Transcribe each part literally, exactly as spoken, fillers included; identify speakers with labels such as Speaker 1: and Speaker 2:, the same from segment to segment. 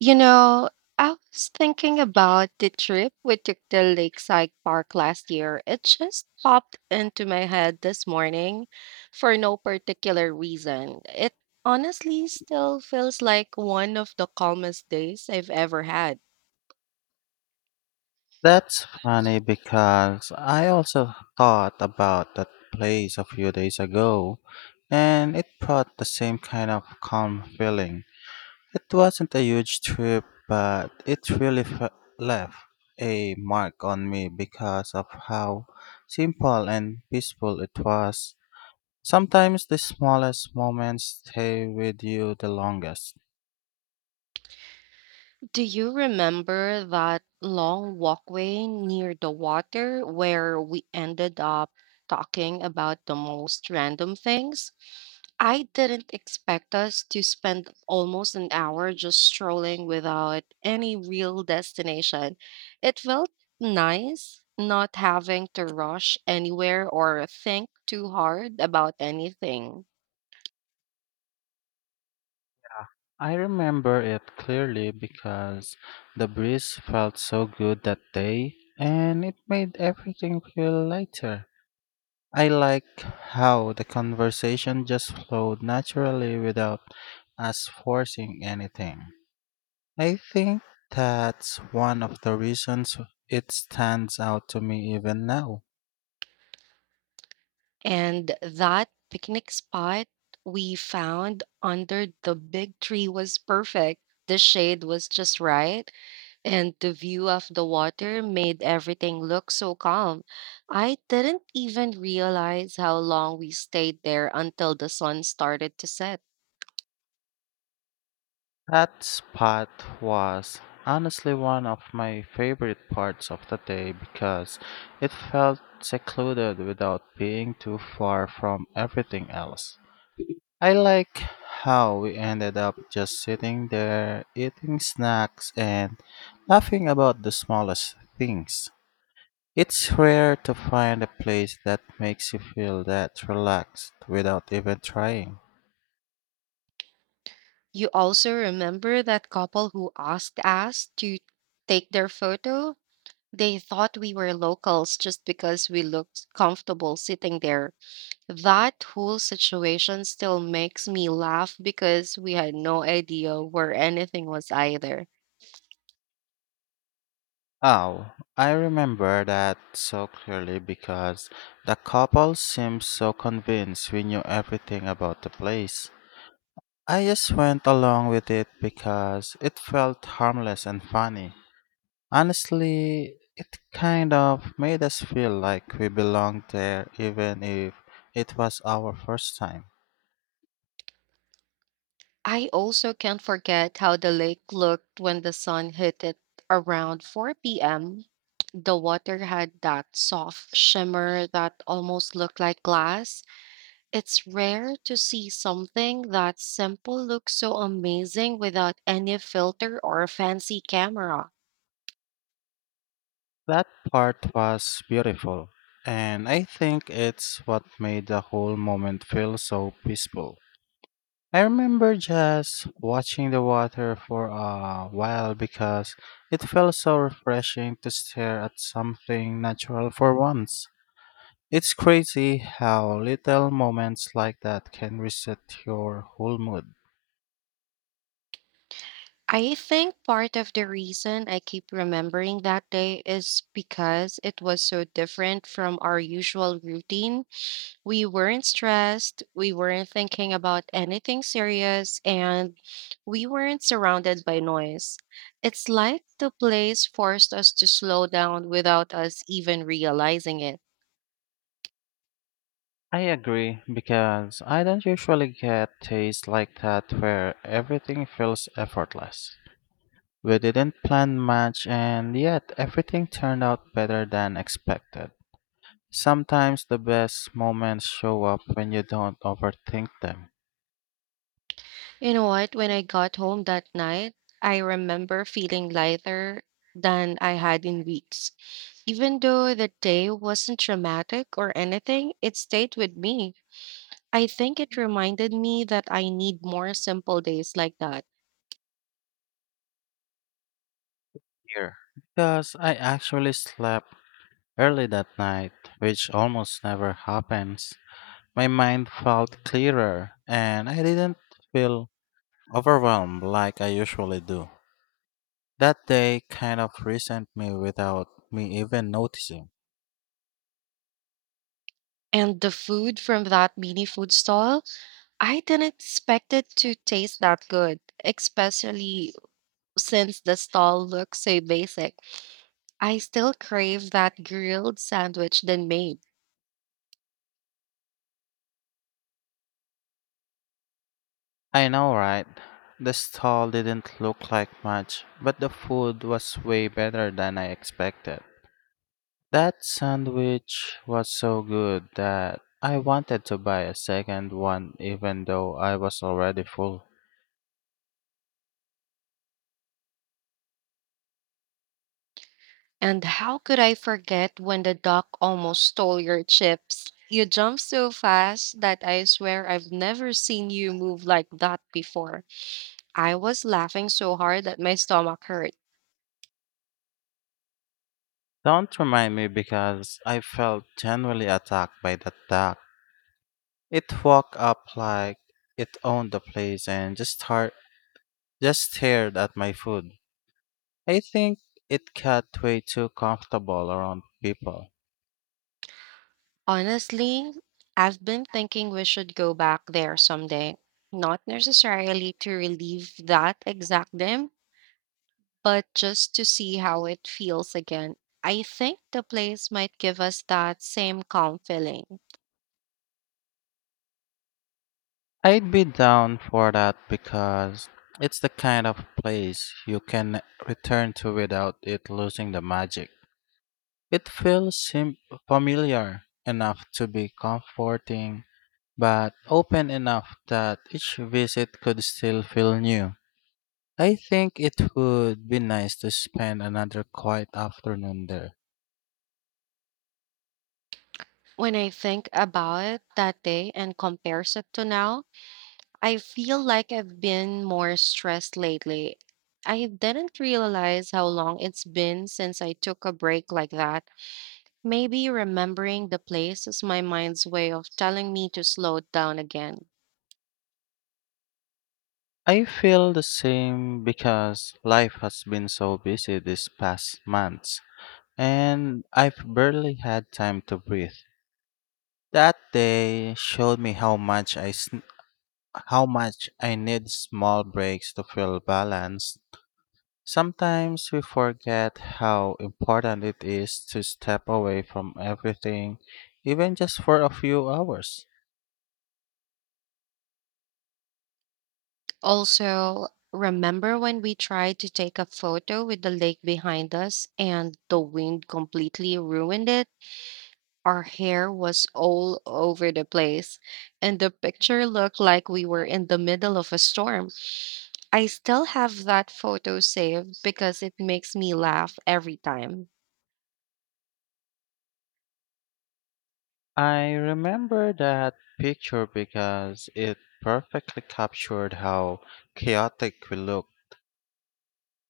Speaker 1: You know, I was thinking about the trip we took to Lakeside Park last year. It just popped into my head this morning for no particular reason. It honestly still feels like one of the calmest days I've ever had.
Speaker 2: That's funny because I also thought about that place a few days ago and it brought the same kind of calm feeling. It wasn't a huge trip, but it really f- left a mark on me because of how simple and peaceful it was. Sometimes the smallest moments stay with you the longest.
Speaker 1: Do you remember that long walkway near the water where we ended up talking about the most random things? I didn't expect us to spend almost an hour just strolling without any real destination. It felt nice not having to rush anywhere or think too hard about anything.
Speaker 2: I remember it clearly because the breeze felt so good that day and it made everything feel lighter. I like how the conversation just flowed naturally without us forcing anything. I think that's one of the reasons it stands out to me even now.
Speaker 1: And that picnic spot we found under the big tree was perfect. The shade was just right, and the view of the water made everything look so calm. I didn't even realize how long we stayed there until the sun started to set.
Speaker 2: That spot was honestly one of my favorite parts of the day because it felt secluded without being too far from everything else. I like how we ended up just sitting there, eating snacks, and laughing about the smallest things. It's rare to find a place that makes you feel that relaxed without even trying.
Speaker 1: You also remember that couple who asked us to take their photo? They thought we were locals just because we looked comfortable sitting there. That whole situation still makes me laugh because we had no idea where anything was either.
Speaker 2: Oh, I remember that so clearly because the couple seemed so convinced we knew everything about the place. I just went along with it because it felt harmless and funny. Honestly, it kind of made us feel like we belonged there even if it was our first time.
Speaker 1: I also can't forget how the lake looked when the sun hit it around four p m. The water had that soft shimmer that almost looked like glass. It's rare to see something that simple look so amazing without any filter or fancy camera.
Speaker 2: That part was beautiful, and I think it's what made the whole moment feel so peaceful. I remember just watching the water for a while because it felt so refreshing to stare at something natural for once. It's crazy how little moments like that can reset your whole mood.
Speaker 1: I think part of the reason I keep remembering that day is because it was so different from our usual routine. We weren't stressed, we weren't thinking about anything serious, and we weren't surrounded by noise. It's like the place forced us to slow down without us even realizing it.
Speaker 2: I agree because I don't usually get tastes like that where everything feels effortless. We didn't plan much and yet everything turned out better than expected. Sometimes the best moments show up when you don't overthink them.
Speaker 1: You know what? When I got home that night, I remember feeling lighter than I had in weeks. Even though the day wasn't dramatic or anything, it stayed with me. I think it reminded me that I need more simple days like that.
Speaker 2: Here. Because I actually slept early that night, which almost never happens. My mind felt clearer and I didn't feel overwhelmed like I usually do. That day kind of resent me without me even noticing.
Speaker 1: And the food from that mini food stall, I didn't expect it to taste that good, especially since the stall looks so basic. I still crave that grilled sandwich they made.
Speaker 2: I know, right? The stall didn't look like much, but the food was way better than I expected. That sandwich was so good that I wanted to buy a second one even though I was already full.
Speaker 1: And how could I forget when the duck almost stole your chips? You jumped so fast that I swear I've never seen you move like that before. I was laughing so hard that my stomach hurt.
Speaker 2: Don't remind me because I felt genuinely attacked by that duck. It walked up like it owned the place and just star- just stared at my food. I think it got way too comfortable around people.
Speaker 1: Honestly, I've been thinking we should go back there someday. Not necessarily to relive that exact dim, but just to see how it feels again. I think the place might give us that same calm feeling.
Speaker 2: I'd be down for that because it's the kind of place you can return to without it losing the magic. It feels sim- familiar enough to be comforting, but open enough that each visit could still feel new. I think it would be nice to spend another quiet afternoon there.
Speaker 1: When I think about that day and compares it to now, I feel like I've been more stressed lately. I didn't realize how long it's been since I took a break like that. Maybe remembering the place is my mind's way of telling me to slow down again.
Speaker 2: I feel the same because life has been so busy these past months and I've barely had time to breathe. That day showed me how much I sn- how much I need small breaks to feel balanced. Sometimes we forget how important it is to step away from everything, even just for a few hours.
Speaker 1: Also, remember when we tried to take a photo with the lake behind us and the wind completely ruined it? Our hair was all over the place, and the picture looked like we were in the middle of a storm. I still have that photo saved because it makes me laugh every time.
Speaker 2: I remember that picture because it perfectly captured how chaotic we look.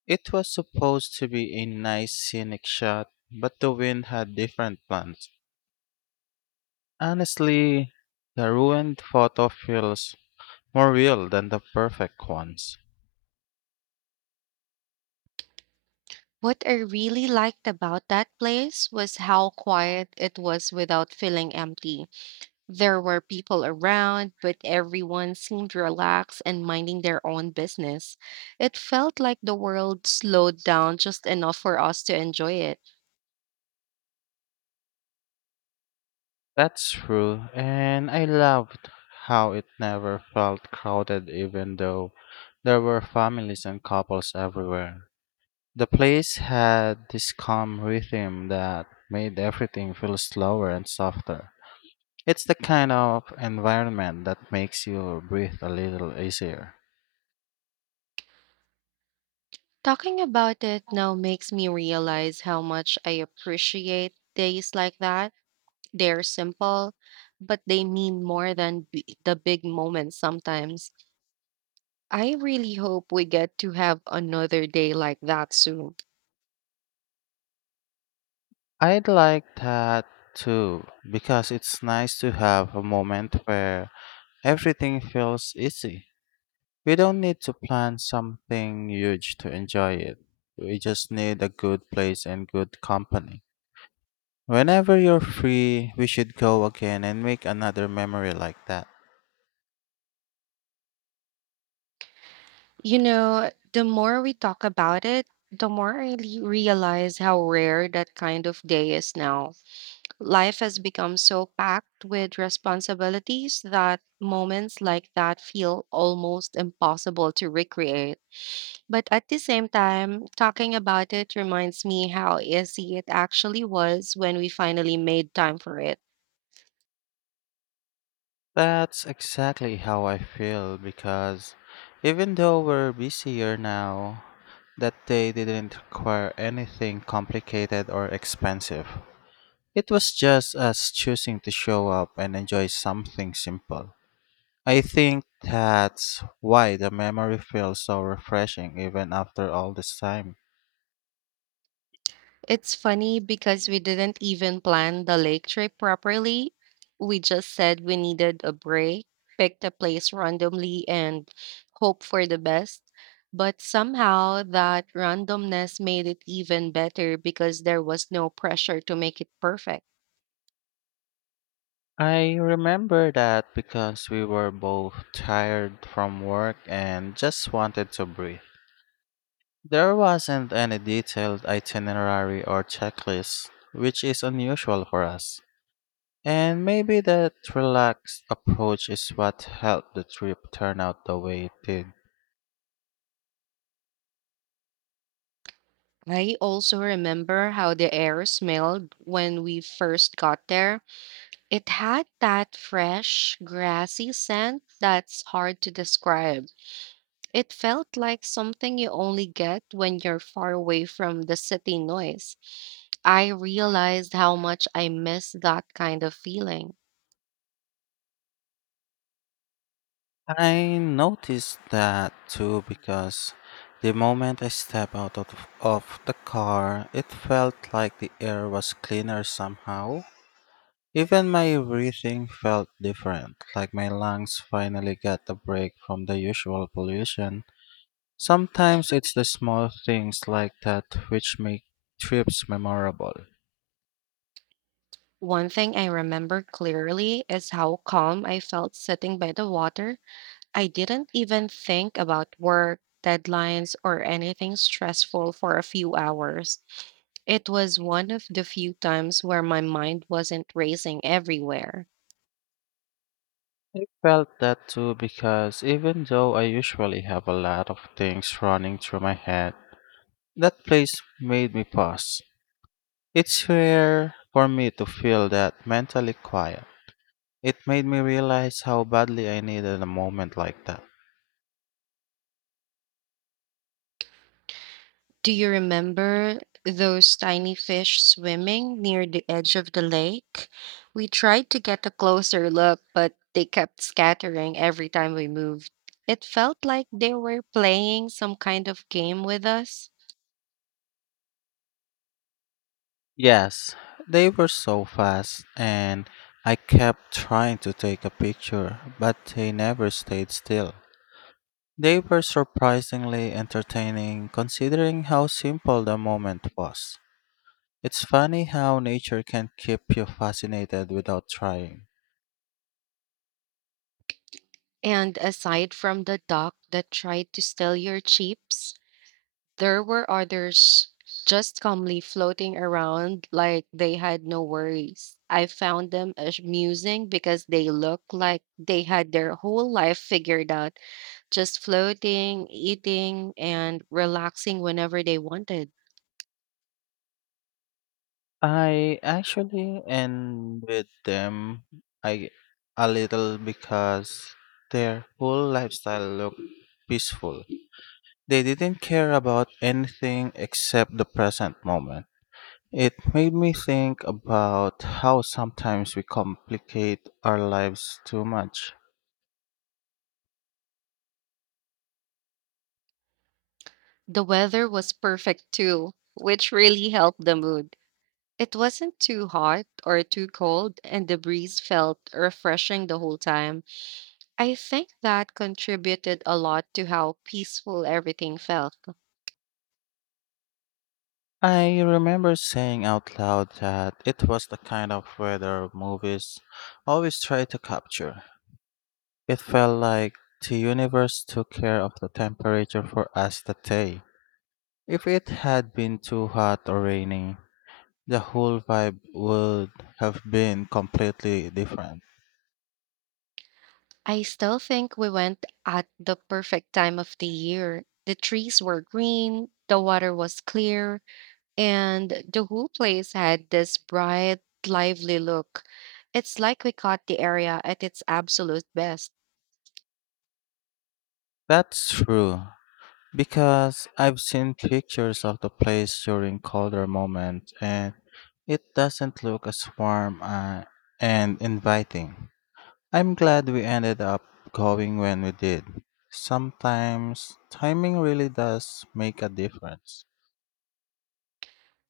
Speaker 2: It was supposed to be a nice scenic shot, but the wind had different plans. Honestly, the ruined photo feels more real than the perfect ones.
Speaker 1: What I really liked about that place was how quiet it was without feeling empty. There were people around, but everyone seemed relaxed and minding their own business. It felt like the world slowed down just enough for us to enjoy it.
Speaker 2: That's true, and I loved how it never felt crowded even though there were families and couples everywhere. The place had this calm rhythm that made everything feel slower and softer. It's the kind of environment that makes you breathe a little easier.
Speaker 1: Talking about it now makes me realize how much I appreciate days like that. They're simple, but they mean more than b- the big moments sometimes. I really hope we get to have another day like that soon.
Speaker 2: I'd like that too, because it's nice to have a moment where everything feels easy. We don't need to plan something huge to enjoy it. We just need a good place and good company. Whenever you're free, we should go again and make another memory like that.
Speaker 1: You know, the more we talk about it, the more I le- realize how rare that kind of day is now. Life has become so packed with responsibilities that moments like that feel almost impossible to recreate. But at the same time, talking about it reminds me how easy it actually was when we finally made time for it.
Speaker 2: That's exactly how I feel because even though we're busier now, that day didn't require anything complicated or expensive. It was just us choosing to show up and enjoy something simple. I think that's why the memory feels so refreshing even after all this time.
Speaker 1: It's funny because we didn't even plan the lake trip properly. We just said we needed a break, picked a place randomly, and hope for the best. But somehow that randomness made it even better because there was no pressure to make it perfect.
Speaker 2: I remember that because we were both tired from work and just wanted to breathe. There wasn't any detailed itinerary or checklist, which is unusual for us. And maybe that relaxed approach is what helped the trip turn out the way it did.
Speaker 1: I also remember how the air smelled when we first got there. It had that fresh, grassy scent that's hard to describe. It felt like something you only get when you're far away from the city noise. I realized how much I miss that kind of feeling.
Speaker 2: I noticed that too because the moment I stepped out of, of the car, it felt like the air was cleaner somehow. Even my breathing felt different, like my lungs finally got a break from the usual pollution. Sometimes it's the small things like that which make trips memorable.
Speaker 1: One thing I remember clearly is how calm I felt sitting by the water. I didn't even think about work, deadlines, or anything stressful for a few hours. It was one of the few times where my mind wasn't racing everywhere.
Speaker 2: I felt that too because even though I usually have a lot of things running through my head, that place made me pause. It's rare for me to feel that mentally quiet. It made me realize how badly I needed a moment like that.
Speaker 1: Do you remember those tiny fish swimming near the edge of the lake? We tried to get a closer look, but they kept scattering every time we moved. It felt like they were playing some kind of game with us.
Speaker 2: Yes, they were so fast, and I kept trying to take a picture, but they never stayed still. They were surprisingly entertaining considering how simple the moment was. It's funny how nature can keep you fascinated without trying.
Speaker 1: And aside from the duck that tried to steal your chips, there were others just calmly floating around like they had no worries. I found them amusing because they looked like they had their whole life figured out, just floating, eating, and relaxing whenever they wanted.
Speaker 2: I actually envied them I, a little because their whole lifestyle looked peaceful. They didn't care about anything except the present moment. It made me think about how sometimes we complicate our lives too much.
Speaker 1: The weather was perfect too, which really helped the mood. It wasn't too hot or too cold, and the breeze felt refreshing the whole time. I think that contributed a lot to how peaceful everything felt.
Speaker 2: I remember saying out loud that it was the kind of weather movies always try to capture. It felt like the universe took care of the temperature for us that day. If it had been too hot or rainy, the whole vibe would have been completely different.
Speaker 1: I still think we went at the perfect time of the year. The trees were green, the water was clear, and the whole place had this bright, lively look. It's like we caught the area at its absolute best.
Speaker 2: That's true, because I've seen pictures of the place during colder moments and it doesn't look as warm uh, and inviting. I'm glad we ended up going when we did. Sometimes timing really does make a difference.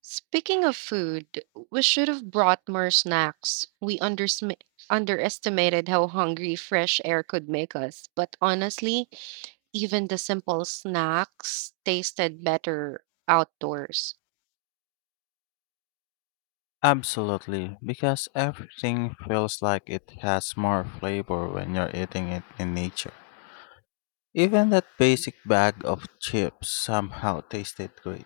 Speaker 1: Speaking of food, we should have brought more snacks. We undersmi- underestimated how hungry fresh air could make us, but honestly, even the simple snacks tasted better outdoors.
Speaker 2: Absolutely, because everything feels like it has more flavor when you're eating it in nature. Even that basic bag of chips somehow tasted great.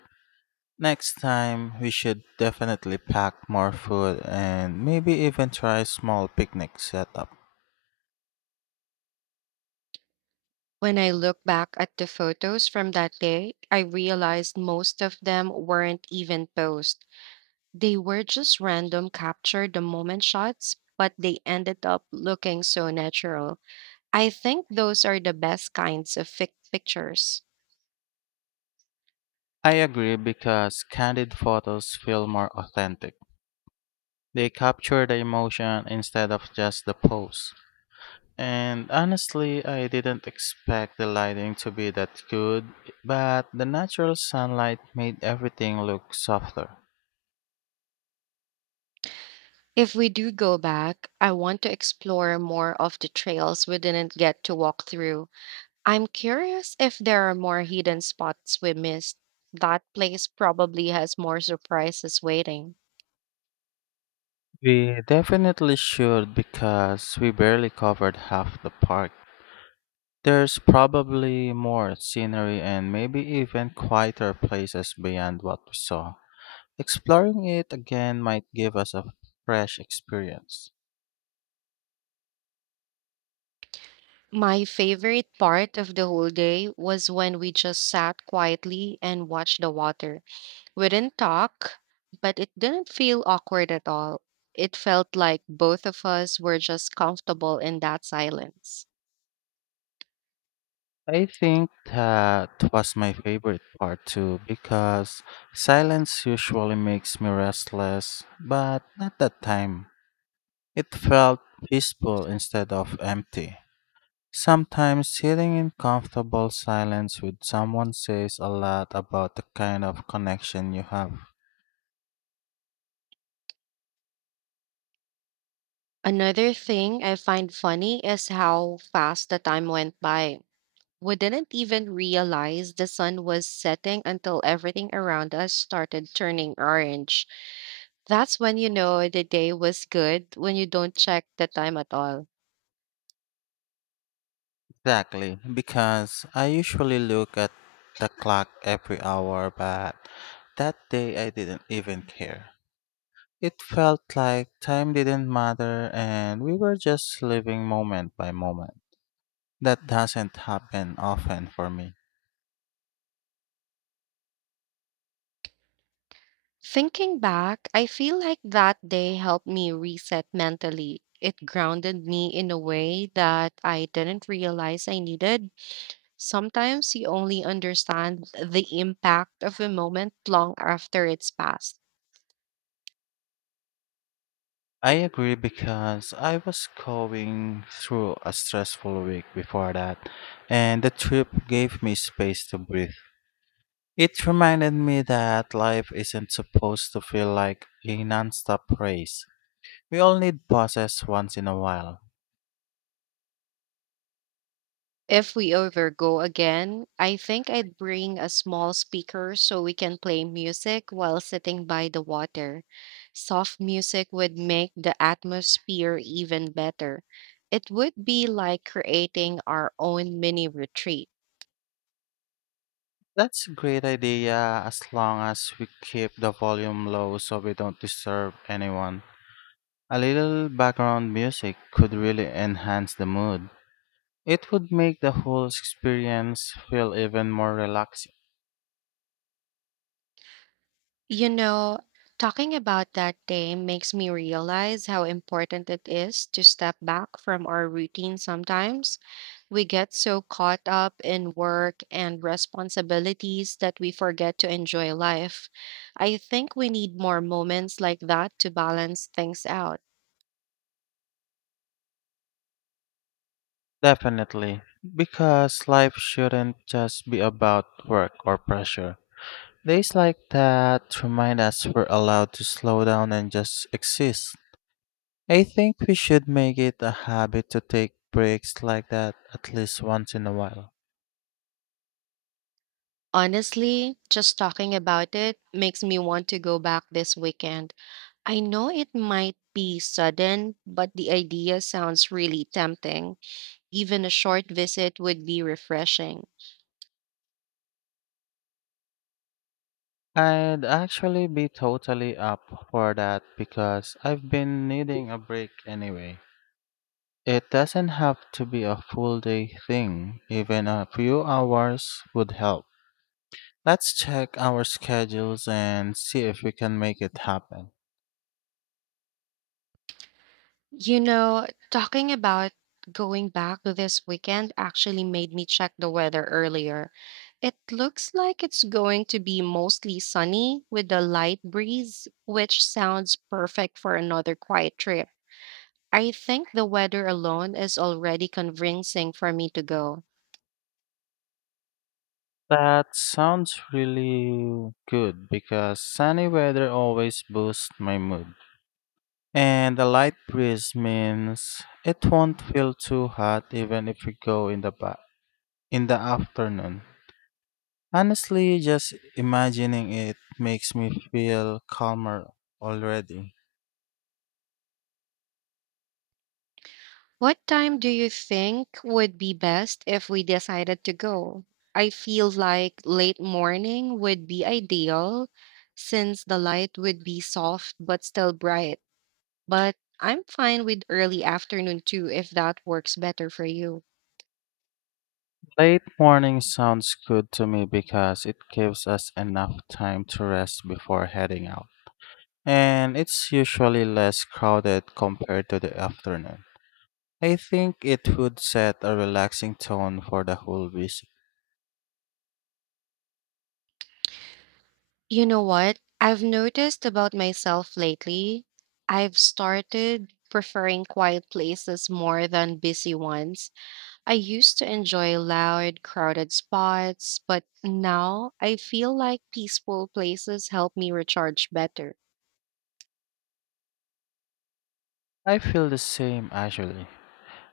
Speaker 2: Next time, we should definitely pack more food and maybe even try small picnic setup.
Speaker 1: When I look back at the photos from that day, I realized most of them weren't even posed. They were just random capture the moment shots, but they ended up looking so natural. I think those are the best kinds of fic- pictures.
Speaker 2: I agree because candid photos feel more authentic. They capture the emotion instead of just the pose. And honestly, I didn't expect the lighting to be that good, but the natural sunlight made everything look softer.
Speaker 1: If we do go back, I want to explore more of the trails we didn't get to walk through. I'm curious if there are more hidden spots we missed. That place probably has more surprises waiting.
Speaker 2: We definitely should because we barely covered half the park. There's probably more scenery and maybe even quieter places beyond what we saw. Exploring it again might give us a fresh experience.
Speaker 1: My favorite part of the whole day was when we just sat quietly and watched the water. We didn't talk, but it didn't feel awkward at all. It felt like both of us were just comfortable in that silence.
Speaker 2: I think that was my favorite part too because silence usually makes me restless, but not that time. It felt peaceful instead of empty. Sometimes sitting in comfortable silence with someone says a lot about the kind of connection you have.
Speaker 1: Another thing I find funny is how fast the time went by. We didn't even realize the sun was setting until everything around us started turning orange. That's when you know the day was good, when you don't check the time at all.
Speaker 2: Exactly, because I usually look at the clock every hour, but that day I didn't even care. It felt like time didn't matter and we were just living moment by moment. That doesn't happen often for me.
Speaker 1: Thinking back, I feel like that day helped me reset mentally. It grounded me in a way that I didn't realize I needed. Sometimes you only understand the impact of a moment long after it's passed.
Speaker 2: I agree because I was going through a stressful week before that, and the trip gave me space to breathe. It reminded me that life isn't supposed to feel like a nonstop race. We all need pauses once in a while.
Speaker 1: If we ever go again, I think I'd bring a small speaker so we can play music while sitting by the water. Soft music would make the atmosphere even better. It would be like creating our own mini retreat.
Speaker 2: That's a great idea as long as we keep the volume low so we don't disturb anyone. A little background music could really enhance the mood. It would make the whole experience feel even more relaxing.
Speaker 1: You know, talking about that day makes me realize how important it is to step back from our routine sometimes. We get so caught up in work and responsibilities that we forget to enjoy life. I think we need more moments like that to balance things out.
Speaker 2: Definitely, because life shouldn't just be about work or pressure. Days like that remind us we're allowed to slow down and just exist. I think we should make it a habit to take breaks like that at least once in a while.
Speaker 1: Honestly, just talking about it makes me want to go back this weekend. I know it might be sudden, but the idea sounds really tempting. Even a short visit would be refreshing.
Speaker 2: I'd actually be totally up for that because I've been needing a break anyway. It doesn't have to be a full day thing, even a few hours would help. Let's check our schedules and see if we can make it happen.
Speaker 1: You know, talking about going back this weekend actually made me check the weather earlier. It looks like it's going to be mostly sunny with a light breeze, which sounds perfect for another quiet trip. I think the weather alone is already convincing for me to go.
Speaker 2: That sounds really good because sunny weather always boosts my mood. And the light breeze means it won't feel too hot even if we go in the ba- in the afternoon. Honestly, just imagining it makes me feel calmer already.
Speaker 1: What time do you think would be best if we decided to go? I feel like late morning would be ideal since the light would be soft but still bright. But I'm fine with early afternoon too if that works better for you.
Speaker 2: Late morning sounds good to me because it gives us enough time to rest before heading out. And it's usually less crowded compared to the afternoon. I think it would set a relaxing tone for the whole visit.
Speaker 1: You know what? I've noticed about myself lately. I've started preferring quiet places more than busy ones. I used to enjoy loud, crowded spots, but now I feel like peaceful places help me recharge better.
Speaker 2: I feel the same actually.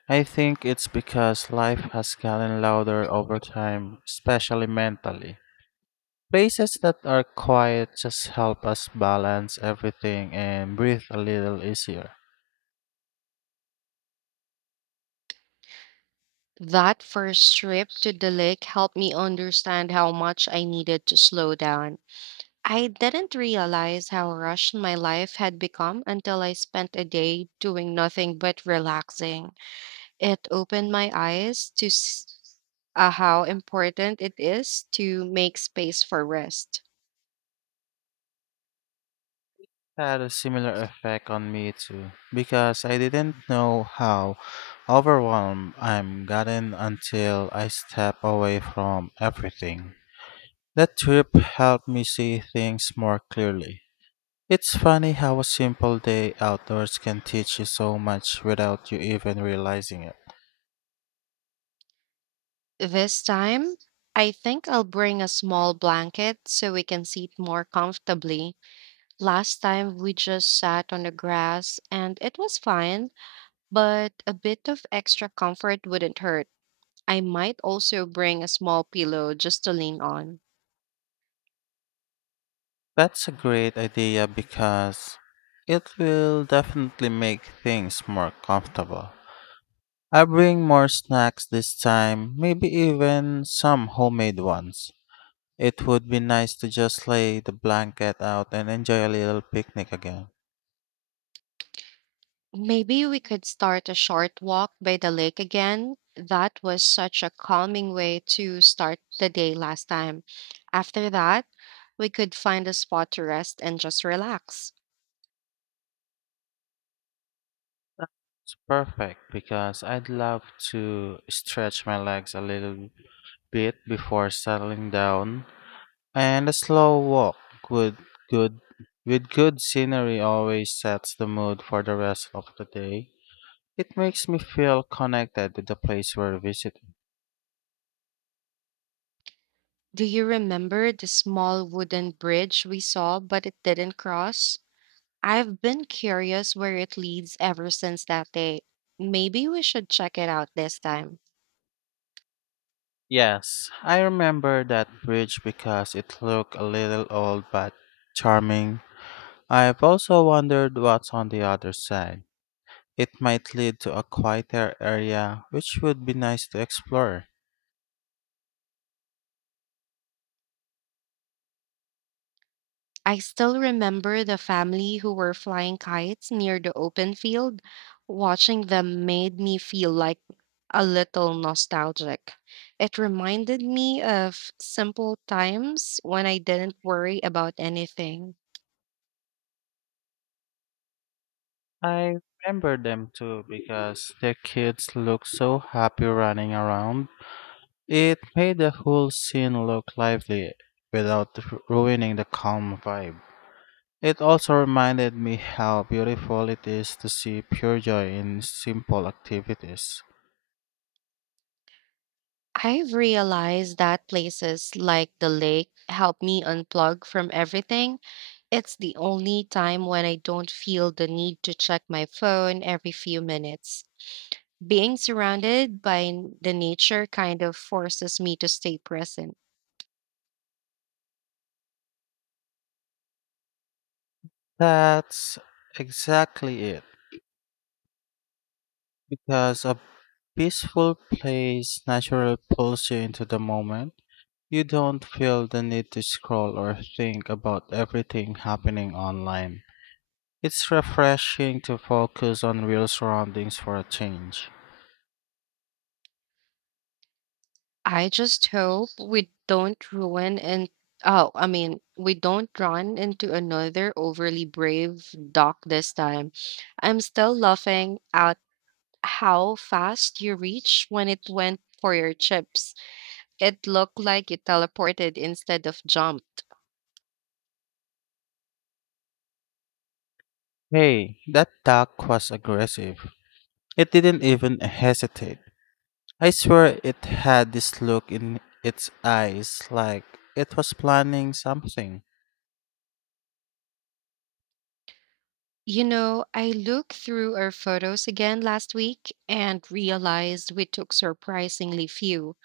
Speaker 2: I think it's because life has gotten louder over time, especially mentally. Places that are quiet just help us balance everything and breathe a little easier.
Speaker 1: That first trip to the lake helped me understand how much I needed to slow down. I didn't realize how rushed my life had become until I spent a day doing nothing but relaxing. It opened my eyes to s- uh, how important it is to make space for rest.
Speaker 2: Had a similar effect on me too, because I didn't know how overwhelmed I'm gotten until I step away from everything. That trip helped me see things more clearly. It's funny how a simple day outdoors can teach you so much without you even realizing it.
Speaker 1: This time, I think I'll bring a small blanket so we can sit more comfortably. Last time we just sat on the grass and it was fine, but a bit of extra comfort wouldn't hurt. I might also bring a small pillow just to lean on.
Speaker 2: That's a great idea because it will definitely make things more comfortable. I bring more snacks this time, maybe even some homemade ones. It would be nice to just lay the blanket out and enjoy a little picnic again.
Speaker 1: Maybe we could start a short walk by the lake again. That was such a calming way to start the day last time. After that, we could find a spot to rest and just relax.
Speaker 2: It's perfect because I'd love to stretch my legs a little bit before settling down. And a slow walk with good with good scenery always sets the mood for the rest of the day. It makes me feel connected to the place we're visiting.
Speaker 1: Do you remember the small wooden bridge we saw but it didn't cross? I've been curious where it leads ever since that day. Maybe we should check it out this time.
Speaker 2: Yes, I remember that bridge because it looked a little old but charming. I've also wondered what's on the other side. It might lead to a quieter area, which would be nice to explore.
Speaker 1: I still remember the family who were flying kites near the open field. Watching them made me feel like a little nostalgic. It reminded me of simple times when I didn't worry about anything.
Speaker 2: I remember them too because their kids look so happy running around. It made the whole scene look lively without ru- ruining the calm vibe. It also reminded me how beautiful it is to see pure joy in simple activities.
Speaker 1: I've realized that places like the lake help me unplug from everything. It's the only time when I don't feel the need to check my phone every few minutes. Being surrounded by n- the nature kind of forces me to stay present.
Speaker 2: That's exactly it, because a peaceful place naturally pulls you into the moment. You don't feel the need to scroll or think about everything happening online. It's refreshing to focus on real surroundings for a change.
Speaker 1: I just hope we don't ruin and oh, I mean, we don't run into another overly brave doc this time. I'm still laughing at how fast you reach when it went for your chips. It looked like you teleported instead of jumped.
Speaker 2: Hey, that duck was aggressive. It didn't even hesitate. I swear it had this look in its eyes like it was planning something.
Speaker 1: You know, I looked through our photos again last week and realized we took surprisingly few,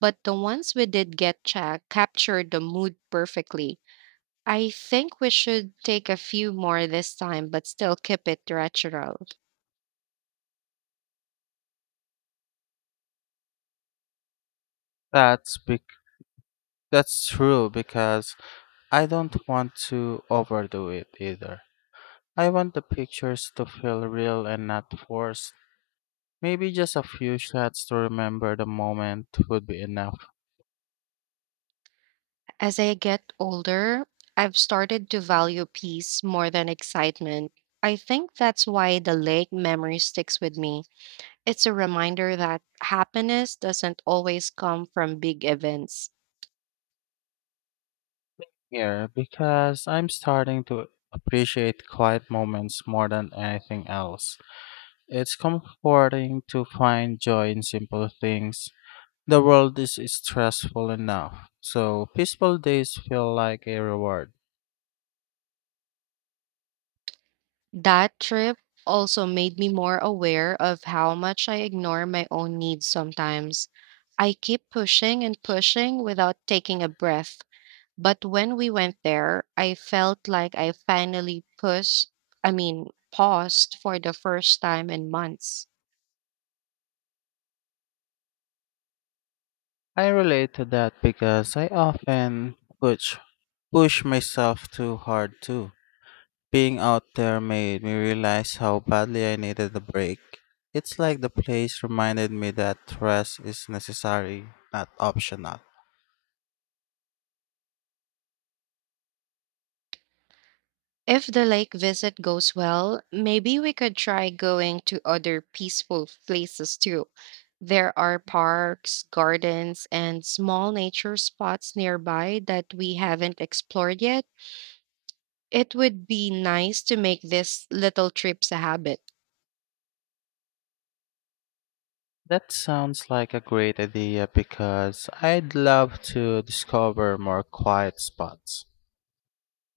Speaker 1: but the ones we did get cha- captured the mood perfectly. I think we should take a few more this time, but still keep it retro.
Speaker 2: That's bec- that's true because I don't want to overdo it either. I want the pictures to feel real and not forced. Maybe just a few shots to remember the moment would be enough
Speaker 1: As I get older, I've started to value peace more than excitement. I think that's why the lake memory sticks with me. It's a reminder that happiness doesn't always come from big events.
Speaker 2: here because I'm starting to appreciate quiet moments more than anything else. It's comforting to find joy in simple things. The world is stressful enough, so peaceful days feel like a reward.
Speaker 1: That trip also made me more aware of how much I ignore my own needs sometimes. I keep pushing and pushing without taking a breath. But when we went there, I felt like I finally pushed, I mean, paused for the first time in months.
Speaker 2: I relate to that because I often push push myself too hard too. Being out there made me realize how badly I needed a break. It's like the place reminded me that rest is necessary, not optional.
Speaker 1: If the lake visit goes well, maybe we could try going to other peaceful places too. There are parks, gardens, and small nature spots nearby that we haven't explored yet. It would be nice to make this little trips a habit.
Speaker 2: That sounds like a great idea because I'd love to discover more quiet spots.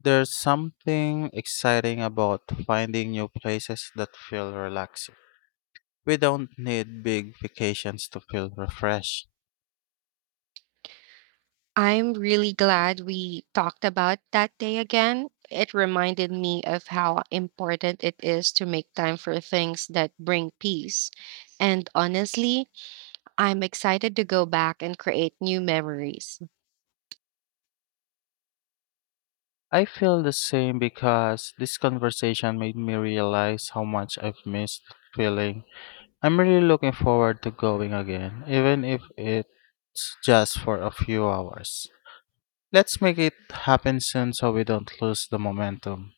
Speaker 2: There's something exciting about finding new places that feel relaxing. We don't need big vacations to feel refreshed.
Speaker 1: I'm really glad we talked about that day again. It reminded me of how important it is to make time for things that bring peace. And honestly, I'm excited to go back and create new memories.
Speaker 2: I feel the same because this conversation made me realize how much I've missed feeling. I'm really looking forward to going again, even if it's just for a few hours. Let's make it happen soon so we don't lose the momentum.